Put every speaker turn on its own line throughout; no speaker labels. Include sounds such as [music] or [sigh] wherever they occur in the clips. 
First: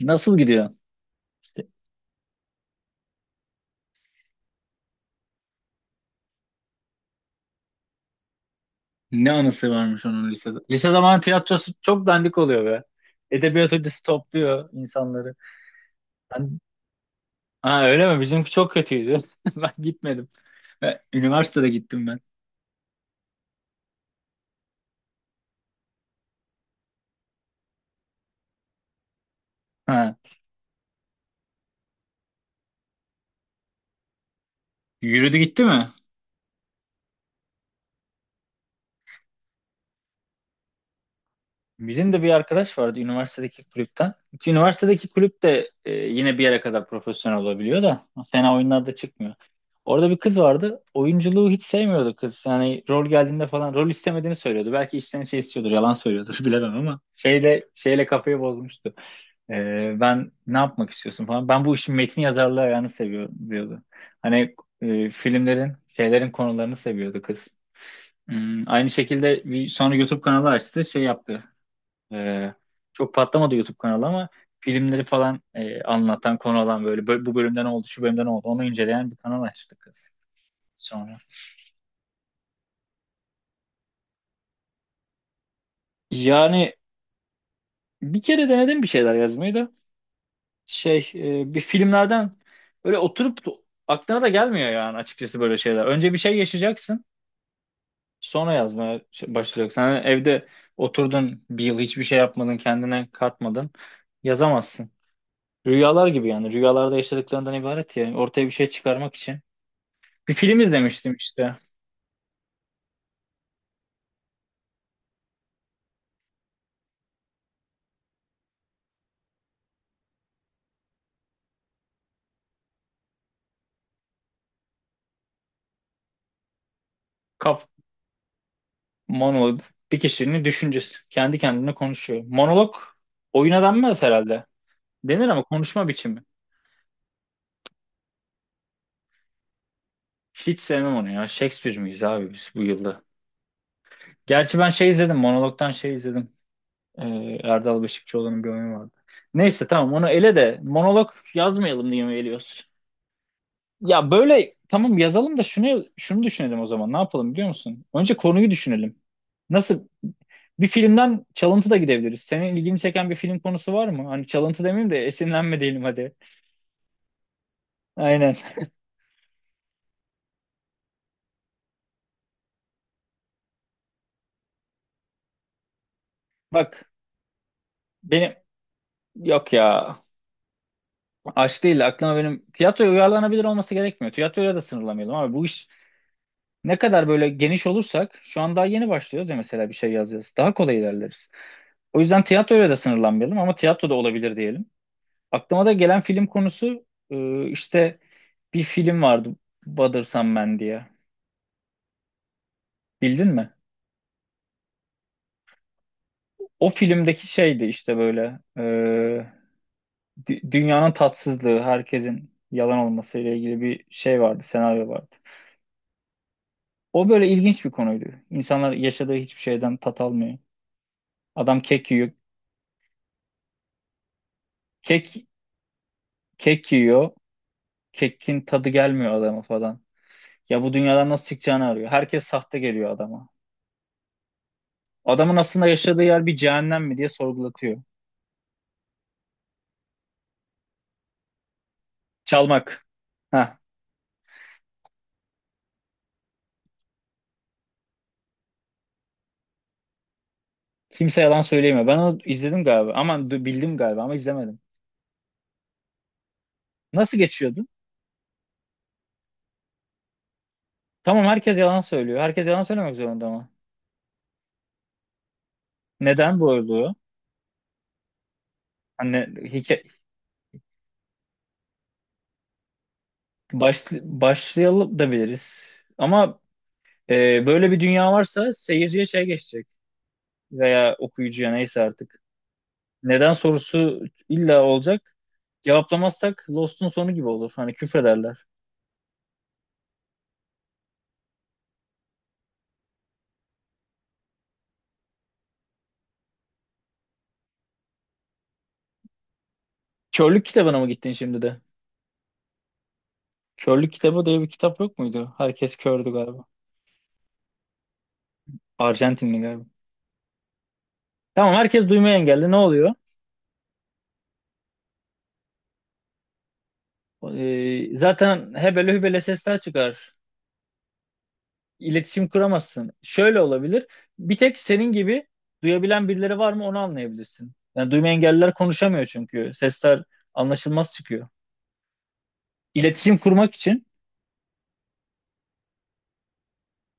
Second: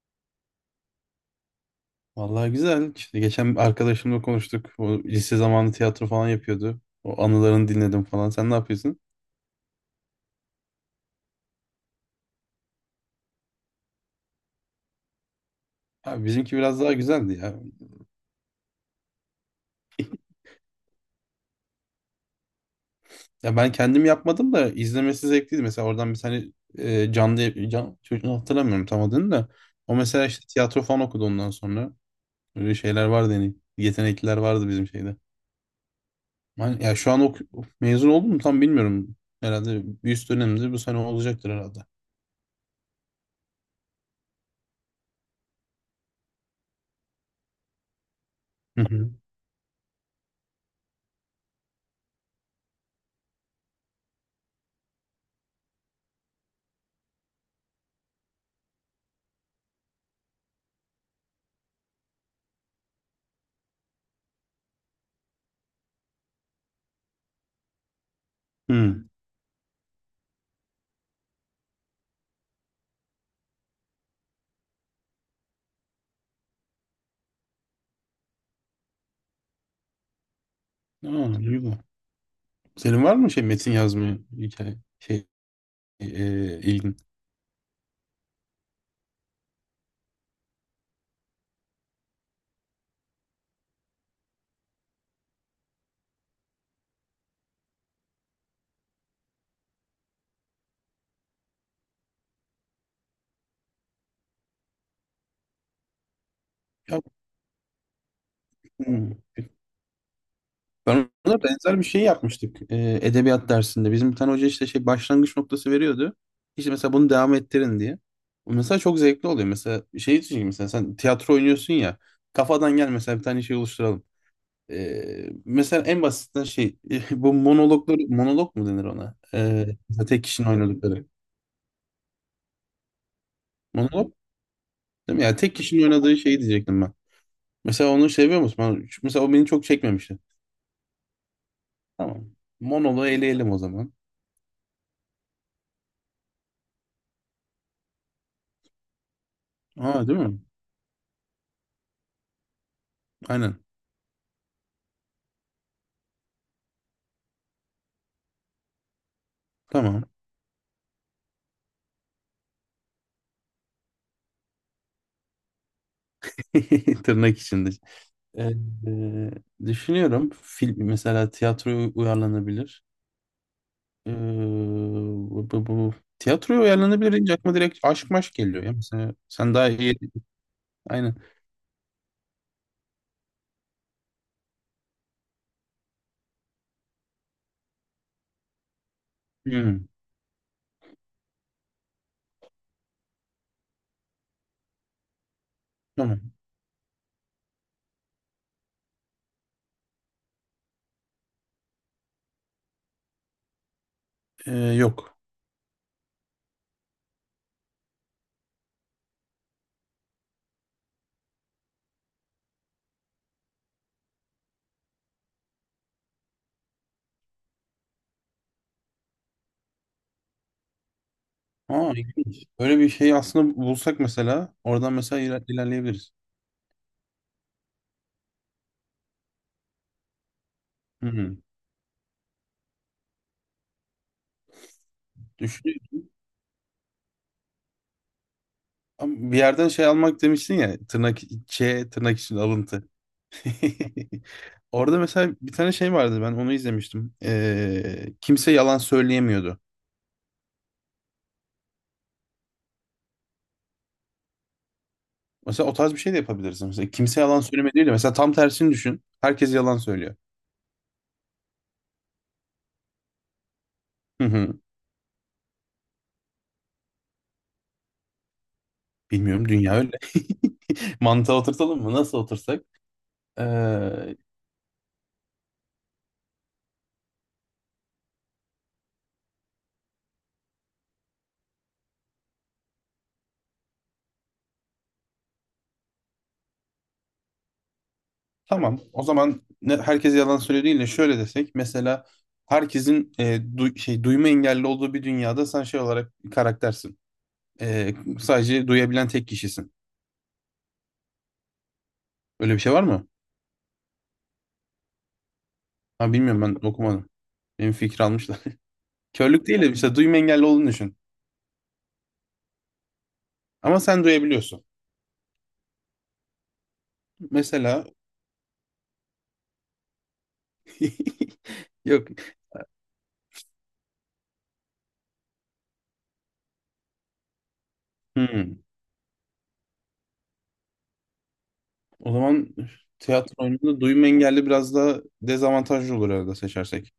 Nasıl gidiyor? İşte
Vallahi güzel. İşte geçen bir arkadaşımla konuştuk. O lise zamanı tiyatro falan yapıyordu. O anılarını dinledim falan. Sen ne yapıyorsun?
ne anısı varmış onun lisede. Lise zamanı tiyatrosu çok dandik oluyor be. Edebiyat hocası topluyor insanları.
Abi bizimki
Ben...
biraz daha güzeldi ya.
Ha, öyle mi? Bizimki çok kötüydü. [laughs] Ben gitmedim. Üniversitede gittim ben.
Ya ben kendim yapmadım da izlemesi zevkliydi. Mesela oradan bir tane canlı can, çocuğunu hatırlamıyorum tam adını da. O
Ha.
mesela işte tiyatro falan okudu ondan sonra. Öyle şeyler vardı yani. Yetenekliler vardı bizim şeyde.
Yürüdü gitti mi?
Ya şu an mezun oldum mu tam bilmiyorum. Herhalde bir üst dönemde bu sene olacaktır herhalde.
Bizim de bir arkadaş vardı üniversitedeki kulüpten. Ki üniversitedeki kulüp de yine bir yere kadar profesyonel olabiliyor da fena
Hı
oyunlarda
hı.
çıkmıyor. Orada bir kız vardı. Oyunculuğu hiç sevmiyordu kız. Yani rol geldiğinde falan rol istemediğini söylüyordu. Belki içten şey istiyordur, yalan söylüyordur [laughs] bilemem ama şeyle kafayı bozmuştu. E, ben ne yapmak istiyorsun falan. Ben bu işin metin yazarlığı ayağını seviyorum diyordu. Hani filmlerin, şeylerin konularını seviyordu kız. Aynı
Hı.
şekilde bir sonra YouTube kanalı açtı, şey yaptı. Ee, Çok patlamadı YouTube kanalı ama filmleri falan anlatan, konu alan böyle bu bölümden oldu, şu bölümden oldu. Onu inceleyen bir kanal açtık kız sonra.
Aa, iyi bak. Senin var mı şey metin yazmaya hikaye
Yani
ilgin?
bir kere denedim bir şeyler yazmayı da. Bir filmlerden böyle oturup aklına da gelmiyor yani açıkçası böyle şeyler. Önce bir şey yaşayacaksın, sonra yazmaya başlayacaksın. Hani evde oturdun bir yıl hiçbir şey yapmadın, kendine katmadın. Yazamazsın. Rüyalar gibi yani. Rüyalarda
Ya,
yaşadıklarından ibaret ya. Yani ortaya bir şey
hmm,
çıkarmak için bir film
ben
izlemiştim
ona
işte.
benzer bir şey yapmıştık, edebiyat dersinde. Bizim bir tane hoca işte şey başlangıç noktası veriyordu. İşte mesela bunu devam ettirin diye. Mesela çok zevkli oluyor. Mesela şey için mesela sen tiyatro oynuyorsun ya, kafadan gel mesela bir tane şey oluşturalım. Mesela en basitinden şey [laughs] bu
Kaf
monologları monolog mu denir ona?
Monolog bir
Mesela tek
kişinin
kişinin
düşüncesi.
oynadıkları.
Kendi kendine konuşuyor. Monolog oyuna denmez
Monolog
herhalde.
değil mi?
Denir
Yani
ama
tek kişinin
konuşma
oynadığı
biçimi.
şeyi diyecektim ben. Mesela onu seviyor musun? Mesela o beni çok çekmemişti.
Hiç sevmem onu ya. Shakespeare miyiz
Tamam.
abi biz bu yılda?
Monolu eleyelim o zaman.
Gerçi ben şey izledim. Monolog'dan şey izledim. Erdal Beşikçioğlu'nun bir oyunu vardı. Neyse tamam, onu
Aa, değil
ele
mi?
de monolog yazmayalım diye mi eliyoruz?
Aynen.
Ya böyle tamam yazalım da şunu şunu düşünelim o zaman. Ne yapalım biliyor musun? Önce konuyu düşünelim. Nasıl
Tamam.
Bir filmden çalıntı da gidebiliriz. Senin ilgini çeken bir film konusu var mı? Hani çalıntı demeyeyim de esinlenme diyelim hadi.
[laughs] Tırnak içinde.
Aynen.
Ee, düşünüyorum. Film mesela tiyatroya uyarlanabilir. Ee, bu, bu, bu- tiyatroya
Bak,
uyarlanabilir deyince aklıma direkt aşk maşk
benim
geliyor ya. Mesela
yok
sen daha iyi.
ya,
Aynen.
aşk değil de aklıma, benim tiyatroya uyarlanabilir olması gerekmiyor. Tiyatroya da sınırlamayalım abi, bu iş ne kadar böyle geniş olursak, şu an daha yeni başlıyoruz ya, mesela bir
Hmm,
şey yazacağız. Daha kolay ilerleriz. O yüzden tiyatroya da sınırlanmayalım ama tiyatro da olabilir diyelim. Aklıma da gelen
tamam.
film konusu, işte bir film vardı, Bothersome Man diye. Bildin mi?
Yok.
O filmdeki şeydi işte böyle, dünyanın tatsızlığı, herkesin yalan olması ile ilgili bir şey vardı, senaryo vardı. O böyle ilginç bir konuydu. İnsanlar yaşadığı hiçbir şeyden tat almıyor. Adam kek
Aa,
yiyor,
ilginç. Böyle bir şey aslında bulsak mesela oradan
kek
mesela ilerleyebiliriz.
kek yiyor, kekin tadı gelmiyor adama falan. Ya bu
Hı
dünyadan nasıl
hı.
çıkacağını arıyor. Herkes sahte geliyor adama. Adamın aslında yaşadığı yer bir cehennem mi diye sorgulatıyor.
Ama bir yerden şey almak demiştin ya, tırnak Ç tırnak için
Çalmak.
alıntı.
Ha,
[laughs] Orada mesela bir tane şey vardı, ben onu izlemiştim. Kimse yalan söyleyemiyordu.
kimse yalan söyleyemiyor. Ben onu izledim galiba. Aman, bildim galiba ama izlemedim.
Mesela o tarz bir şey de yapabiliriz. Mesela
Nasıl
kimse yalan
geçiyordu?
söyleme değil de mesela tam tersini düşün. Herkes yalan söylüyor.
Tamam, herkes yalan söylüyor. Herkes yalan söylemek zorunda ama.
Hı hı.
Neden bu olduğu? Hani
Bilmiyorum, dünya
hikaye,
öyle. [laughs] Mantığa oturtalım mı? Nasıl otursak? Ee,
başlayalım da biliriz. Ama böyle bir dünya varsa seyirciye şey geçecek. Veya okuyucuya, neyse artık. Neden sorusu illa olacak. Cevaplamazsak Lost'un sonu gibi olur. Hani küfrederler.
tamam. O zaman ne, herkes yalan söylüyor değil de şöyle desek. Mesela herkesin şey duyma engelli olduğu bir dünyada sen şey olarak bir karaktersin. Sadece duyabilen tek kişisin.
Körlük kitabına mı gittin şimdi de?
Öyle bir şey var mı?
Körlük kitabı diye bir kitap yok muydu? Herkes kördü
Ha, bilmiyorum,
galiba.
ben okumadım. Benim fikri almışlar. [laughs]
Arjantinli
Körlük değil
galiba.
de işte duyma engelli olduğunu düşün.
Tamam, herkes duymaya engelli. Ne oluyor?
Ama sen duyabiliyorsun. Mesela
Zaten hebele hübele sesler çıkar,
[laughs]
iletişim
yok.
kuramazsın. Şöyle olabilir. Bir tek senin gibi duyabilen birileri var mı, onu anlayabilirsin. Yani duyma engelliler
Hmm.
konuşamıyor çünkü. Sesler anlaşılmaz çıkıyor.
O zaman
İletişim
tiyatro
kurmak
oyununda
için
duyma engelli biraz daha dezavantajlı olur herhalde seçersek.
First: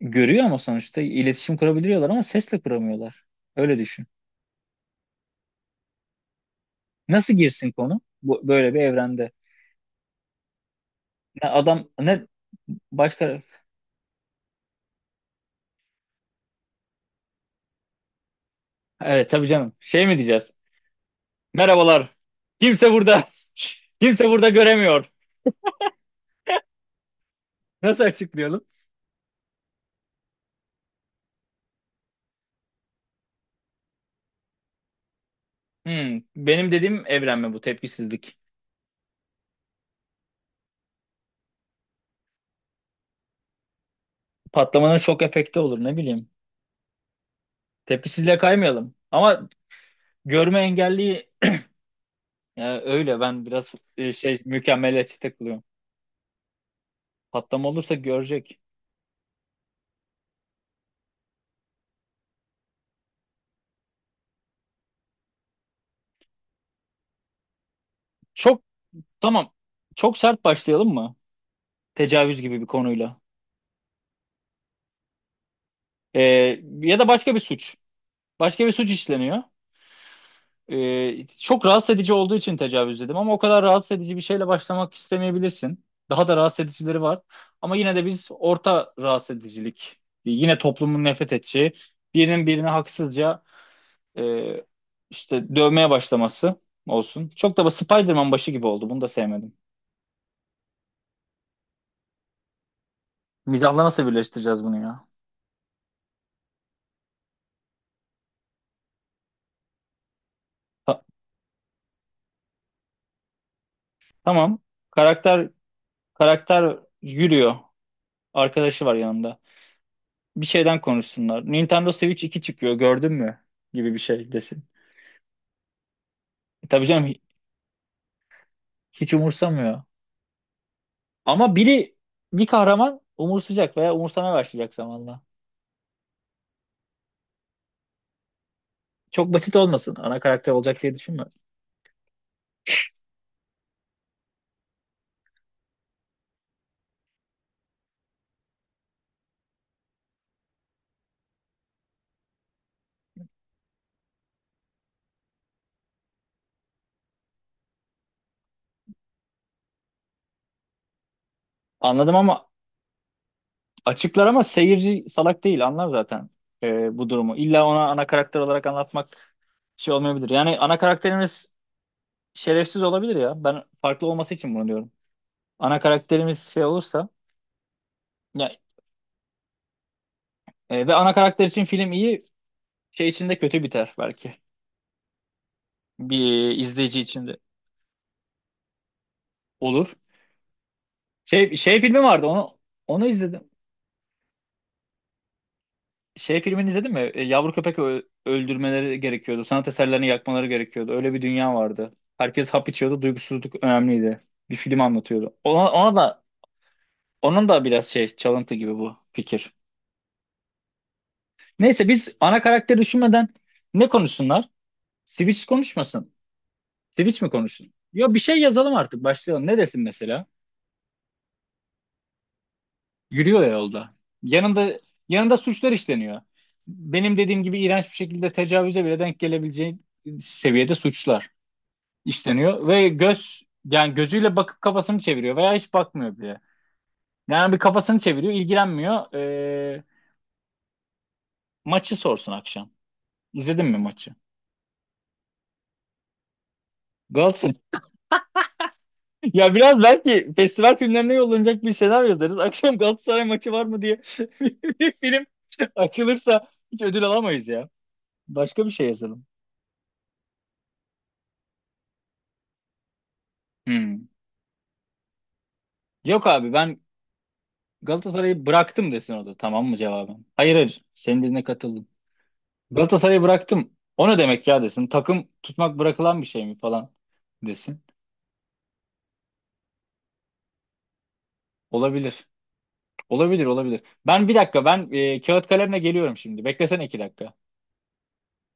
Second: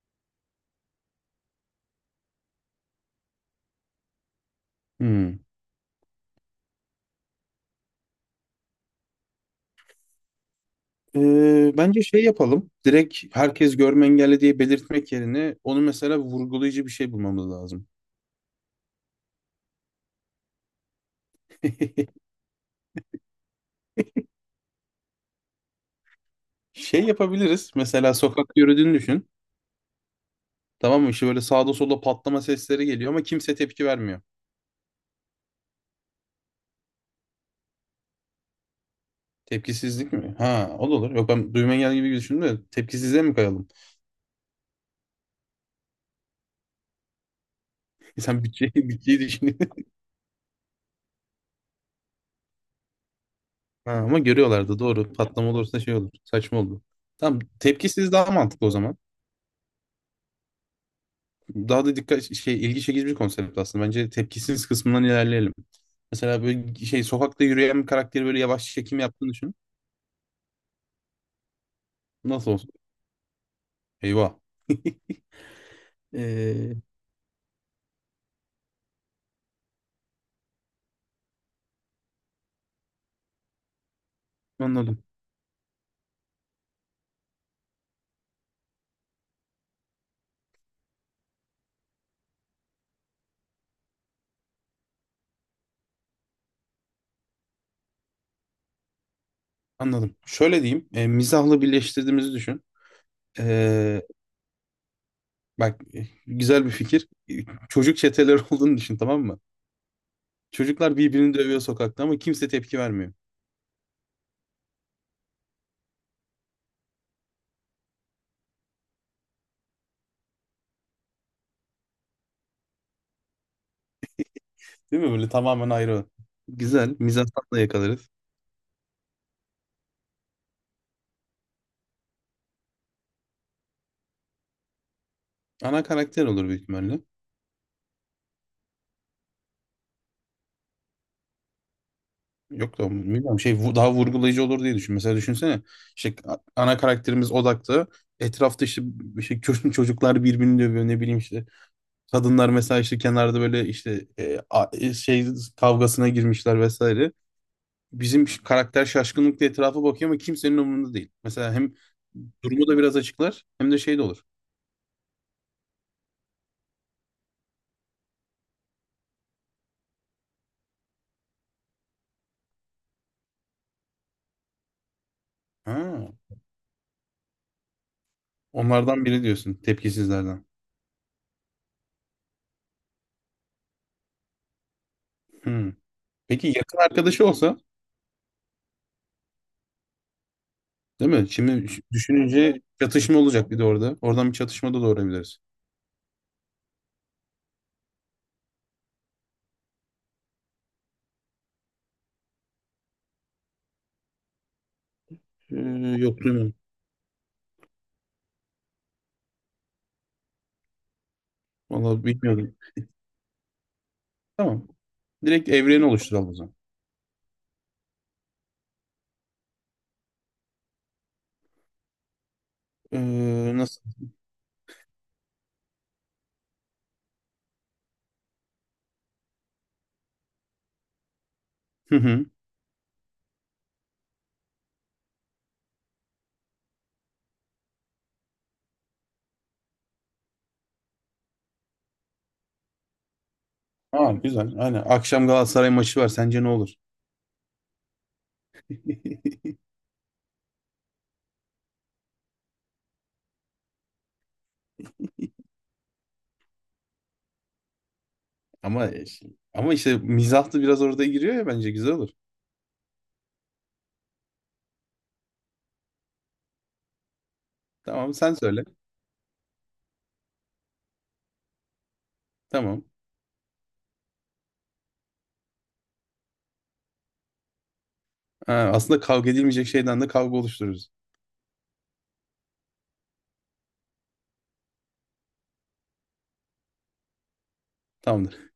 görüyor ama sonuçta iletişim kurabiliyorlar, ama sesle kuramıyorlar. Öyle düşün.
Hmm.
Nasıl girsin konu bu, böyle bir evrende? Ne adam
Bence şey
ne
yapalım. Direkt
başka
herkes görme engelli diye belirtmek yerine onu mesela vurgulayıcı bir şey bulmamız lazım.
Evet tabii canım. Şey mi diyeceğiz? Merhabalar.
[laughs]
Kimse burada. [laughs] Kimse burada göremiyor.
Şey yapabiliriz.
Nasıl
Mesela sokak
açıklayalım?
yürüdüğünü düşün. Tamam mı? İşte böyle sağda solda patlama sesleri geliyor ama kimse tepki vermiyor.
Benim dediğim evren mi bu, tepkisizlik?
Tepkisizlik mi? Ha, o da olur. Yok, ben duyma engel gibi düşündüm de tepkisizliğe mi kayalım?
Patlamanın şok efekti olur, ne bileyim.
[laughs]
Tepkisizliğe
İnsan bütçeyi,
kaymayalım.
bütçeyi
Ama
düşünüyor. [laughs]
görme engelliği, ya öyle, ben biraz
Ha, ama görüyorlardı, doğru.
mükemmeliyetçi
Patlama
takılıyorum.
olursa şey olur. Saçma oldu. Tamam,
Patlama olursa
tepkisiz daha
görecek.
mantıklı o zaman. Daha da dikkat şey ilgi çekici bir konsept aslında. Bence tepkisiz kısmından ilerleyelim. Mesela böyle şey sokakta yürüyen bir karakteri böyle
Çok
yavaş çekim yaptığını
tamam.
düşün.
Çok sert başlayalım mı? Tecavüz
Nasıl
gibi bir
olsun?
konuyla.
Eyvah.
Ee,
Ee,
Ya da başka bir suç. Başka bir suç işleniyor. Çok rahatsız edici olduğu için tecavüz dedim ama o kadar rahatsız edici bir şeyle başlamak
anladım.
istemeyebilirsin. Daha da rahatsız edicileri var. Ama yine de biz orta rahatsız edicilik, yine toplumun nefret edeceği, birinin birine haksızca e, işte dövmeye başlaması olsun. Çok da Spider-Man başı gibi oldu. Bunu da sevmedim.
Anladım. Şöyle diyeyim. E, mizahla birleştirdiğimizi düşün.
Mizahla
Ee,
nasıl birleştireceğiz bunu ya?
bak, güzel bir fikir. Çocuk çeteler [laughs] olduğunu düşün, tamam mı? Çocuklar
Ta-
birbirini dövüyor sokakta ama kimse tepki vermiyor.
tamam. Karakter karakter yürüyor. Arkadaşı var yanında. Bir şeyden konuşsunlar. Nintendo Switch 2 çıkıyor, gördün mü? Gibi bir şey desin.
Değil mi? Böyle tamamen ayrı.
Tabii
Güzel.
canım,
Mizanstan yakalarız.
hiç umursamıyor. Ama biri, bir kahraman umursayacak veya umursamaya başlayacak zamanla.
Ana karakter olur büyük ihtimalle.
Çok basit olmasın. Ana karakter olacak diye düşünme.
Yok da bilmiyorum şey daha vurgulayıcı olur diye düşün. Mesela düşünsene işte ana karakterimiz odakta. Etrafta işte [laughs] bir şey çocuklar birbirini dövüyor ne bileyim işte. Kadınlar mesela işte kenarda böyle işte şey kavgasına girmişler vesaire. Bizim karakter şaşkınlıkla etrafa bakıyor ama kimsenin umurunda değil. Mesela hem
Anladım ama
durumu da biraz açıklar hem de şey de olur.
açıklar, ama seyirci salak değil, anlar zaten bu durumu. İlla ona ana karakter olarak anlatmak şey olmayabilir. Yani ana karakterimiz şerefsiz olabilir ya. Ben farklı olması için bunu diyorum. Ana
Ha,
karakterimiz şey olursa ya,
onlardan biri diyorsun, tepkisizlerden.
ve ana karakter için film iyi, şey için de kötü biter belki.
Hmm. Peki
Bir
yakın
izleyici için
arkadaşı
de
olsa,
olur.
değil mi?
Şey
Şimdi
şey filmi vardı, onu
düşününce
onu
çatışma
izledim.
olacak bir de orada. Oradan bir çatışma da doğurabiliriz.
Şey filmini izledin mi? Yavru köpek öldürmeleri gerekiyordu. Sanat eserlerini yakmaları gerekiyordu. Öyle bir dünya vardı. Herkes hap içiyordu. Duygusuzluk önemliydi. Bir film anlatıyordu. Ona,
Ee,
ona
yok,
da
duymadım.
onun da biraz şey, çalıntı gibi bu fikir. Neyse,
Vallahi
biz ana
bilmiyordum.
karakteri düşünmeden ne konuşsunlar?
Tamam.
Switch
Direkt evreni
konuşmasın.
oluşturalım o zaman.
Switch mi konuşsun? Ya bir şey yazalım artık, başlayalım. Ne desin mesela? Yürüyor ya
Nasıl?
yolda. Yanında yanında suçlar işleniyor. Benim dediğim gibi iğrenç bir şekilde tecavüze bile denk gelebileceği seviyede suçlar
Hı hı.
işleniyor ve yani gözüyle bakıp kafasını çeviriyor veya hiç bakmıyor bile. Yani bir kafasını çeviriyor, ilgilenmiyor. Maçı sorsun akşam. İzledin mi
Aa,
maçı?
güzel. Aynen. Akşam Galatasaray maçı var. Sence ne olur?
Galatasaray. [laughs]
[laughs]
Ya biraz belki festival filmlerine yollanacak bir senaryo deriz. Akşam Galatasaray maçı var mı diye [laughs] bir film açılırsa hiç ödül alamayız ya. Başka bir şey
Ama
yazalım.
ama işte mizah da biraz orada giriyor ya, bence güzel olur.
Hmm. Yok abi, ben
Tamam, sen
Galatasaray'ı
söyle.
bıraktım desin, o da tamam mı cevabım? Hayır, hayır, senin dediğine katıldım.
Tamam.
Galatasaray'ı bıraktım. O ne demek ya desin. Takım tutmak bırakılan bir şey mi falan desin.
Ha, aslında kavga edilmeyecek şeyden de kavga oluştururuz.
Olabilir. Olabilir, olabilir. Ben bir dakika, kağıt kalemle geliyorum şimdi. Beklesene 2 dakika.
Tamamdır.